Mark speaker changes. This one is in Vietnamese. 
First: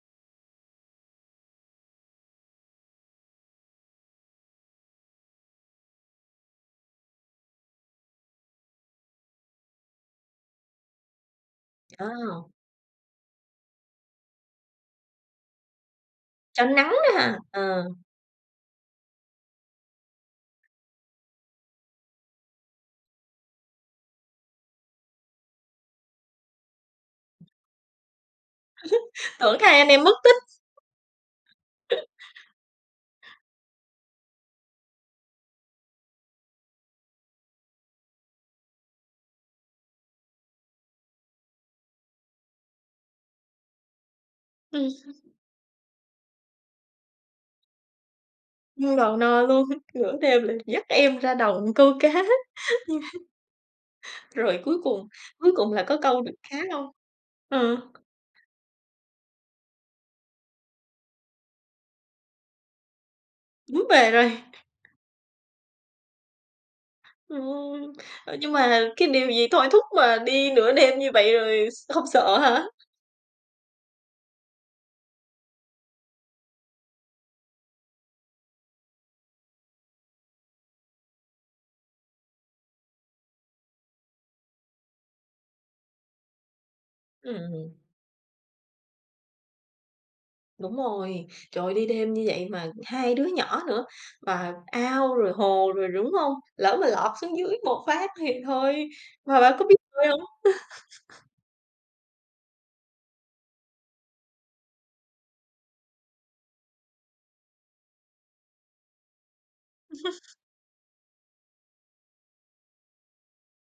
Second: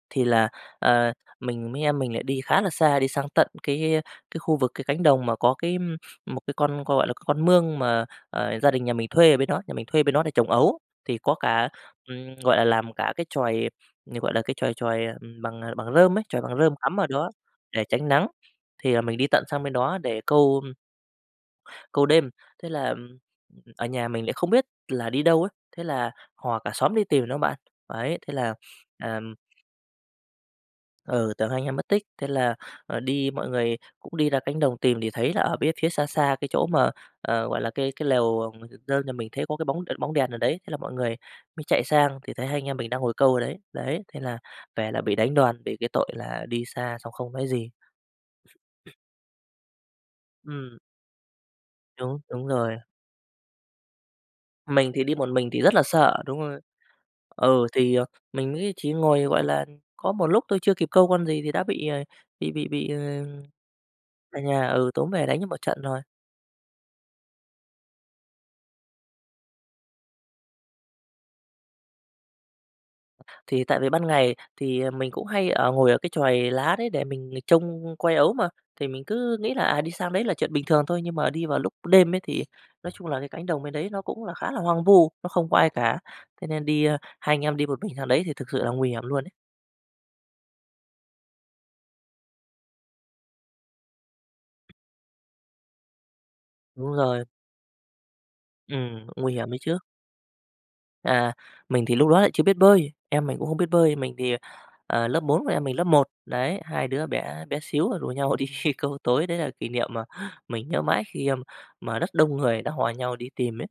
Speaker 1: Thì là, ờ, mình mí em mình lại đi khá là xa, đi sang tận cái cái khu vực cái cánh đồng mà có cái một cái con, gọi là, con mương mà, ờ, gia đình nhà mình thuê ở bên đó, nhà mình thuê ở bên đó để trồng ấu. Thì có cả, ừm,
Speaker 2: Ồ.
Speaker 1: gọi là, làm cả cái chòi, ờ, gọi là, cái chòi chòi bằng bằng rơm ấy chòi bằng
Speaker 2: Tránh
Speaker 1: rơm
Speaker 2: nắng
Speaker 1: cắm ở
Speaker 2: nữa
Speaker 1: đó
Speaker 2: ha, ờ.
Speaker 1: để tránh nắng, thì là mình đi tận sang bên đó để câu câu đêm. Thế là ở nhà mình lại không biết là đi đâu ấy, thế là hò cả xóm đi tìm đó bạn, đấy, thế là, ừm
Speaker 2: Tưởng hai anh em mất tích.
Speaker 1: Ừ, tưởng hai anh em mất tích, thế là, à, đi mọi người cũng đi ra cánh đồng tìm thì thấy là ở bía phía xa xa cái chỗ mà, ờ, gọi là, cái cái lều, ơ, nhà mình thấy có cái bóng bóng đèn ở đấy, thế là mọi người mới chạy sang thì thấy hai anh em mình đang ngồi câu ở đấy. Đấy, thế là về
Speaker 2: Ừm.
Speaker 1: là bị đánh đòn vì cái tội là đi xa xong không nói gì.
Speaker 2: Ăn đòn no luôn, nửa đêm lại
Speaker 1: Ừm.
Speaker 2: dắt em ra đồng câu
Speaker 1: Đúng,
Speaker 2: cá.
Speaker 1: đúng rồi.
Speaker 2: Rồi cuối
Speaker 1: Mình thì
Speaker 2: cùng
Speaker 1: đi một mình
Speaker 2: cuối
Speaker 1: thì
Speaker 2: cùng
Speaker 1: rất là
Speaker 2: là có
Speaker 1: sợ,
Speaker 2: câu được
Speaker 1: đúng
Speaker 2: cá
Speaker 1: rồi.
Speaker 2: hông?
Speaker 1: Ừ,
Speaker 2: Ờ.
Speaker 1: thì mình nghĩ chỉ ngồi, gọi là, có một lúc thôi, chưa kịp câu con gì thì đã bị, ờ, bị bị bị, ờ,
Speaker 2: Túm về rồi.
Speaker 1: cả nhà, ừ, túm về đánh cho một trận rồi.
Speaker 2: Ừm. Nhưng mà cái điều gì thôi thúc mà đi nửa đêm như vậy rồi s hông sợ hả?
Speaker 1: Thì tại vì ban ngày thì mình cũng hay ở ngồi ở cái chòi lá đấy để mình trông coi ấu mà, thì mình cứ nghĩ là, à, đi sang đấy là chuyện bình thường thôi. Nhưng mà đi vào lúc đêm ấy thì nói chung là cái cánh đồng bên đấy nó cũng là khá là hoang vu, nó không có ai cả. Thế nên đi hai anh em đi
Speaker 2: Ừm.
Speaker 1: một mình sang đấy thì thực sự là nguy hiểm luôn ấy.
Speaker 2: Đúng rồi. Trời ơi, đi đêm như vậy mà hai đứa nhỏ nữa, và ao rồi hồ rồi đúng hông? Lỡ mà
Speaker 1: Đúng
Speaker 2: lọt
Speaker 1: rồi.
Speaker 2: xuống dưới một phát thì thôi.
Speaker 1: Ừm, nguy
Speaker 2: Mà bạn
Speaker 1: hiểm ấy
Speaker 2: có biết
Speaker 1: chứ.
Speaker 2: bơi hông?
Speaker 1: À, mình thì lúc đó lại chưa biết bơi, em mình cũng không biết bơi. Mình thì, à, lớp 4, còn em mình lớp 1. Đấy, hai đứa bé bé xíu rồi rủ nhau đi câu tối, đấy là kỷ niệm mà mình nhớ mãi khi mà rất đông người đã hò nhau đi tìm ấy.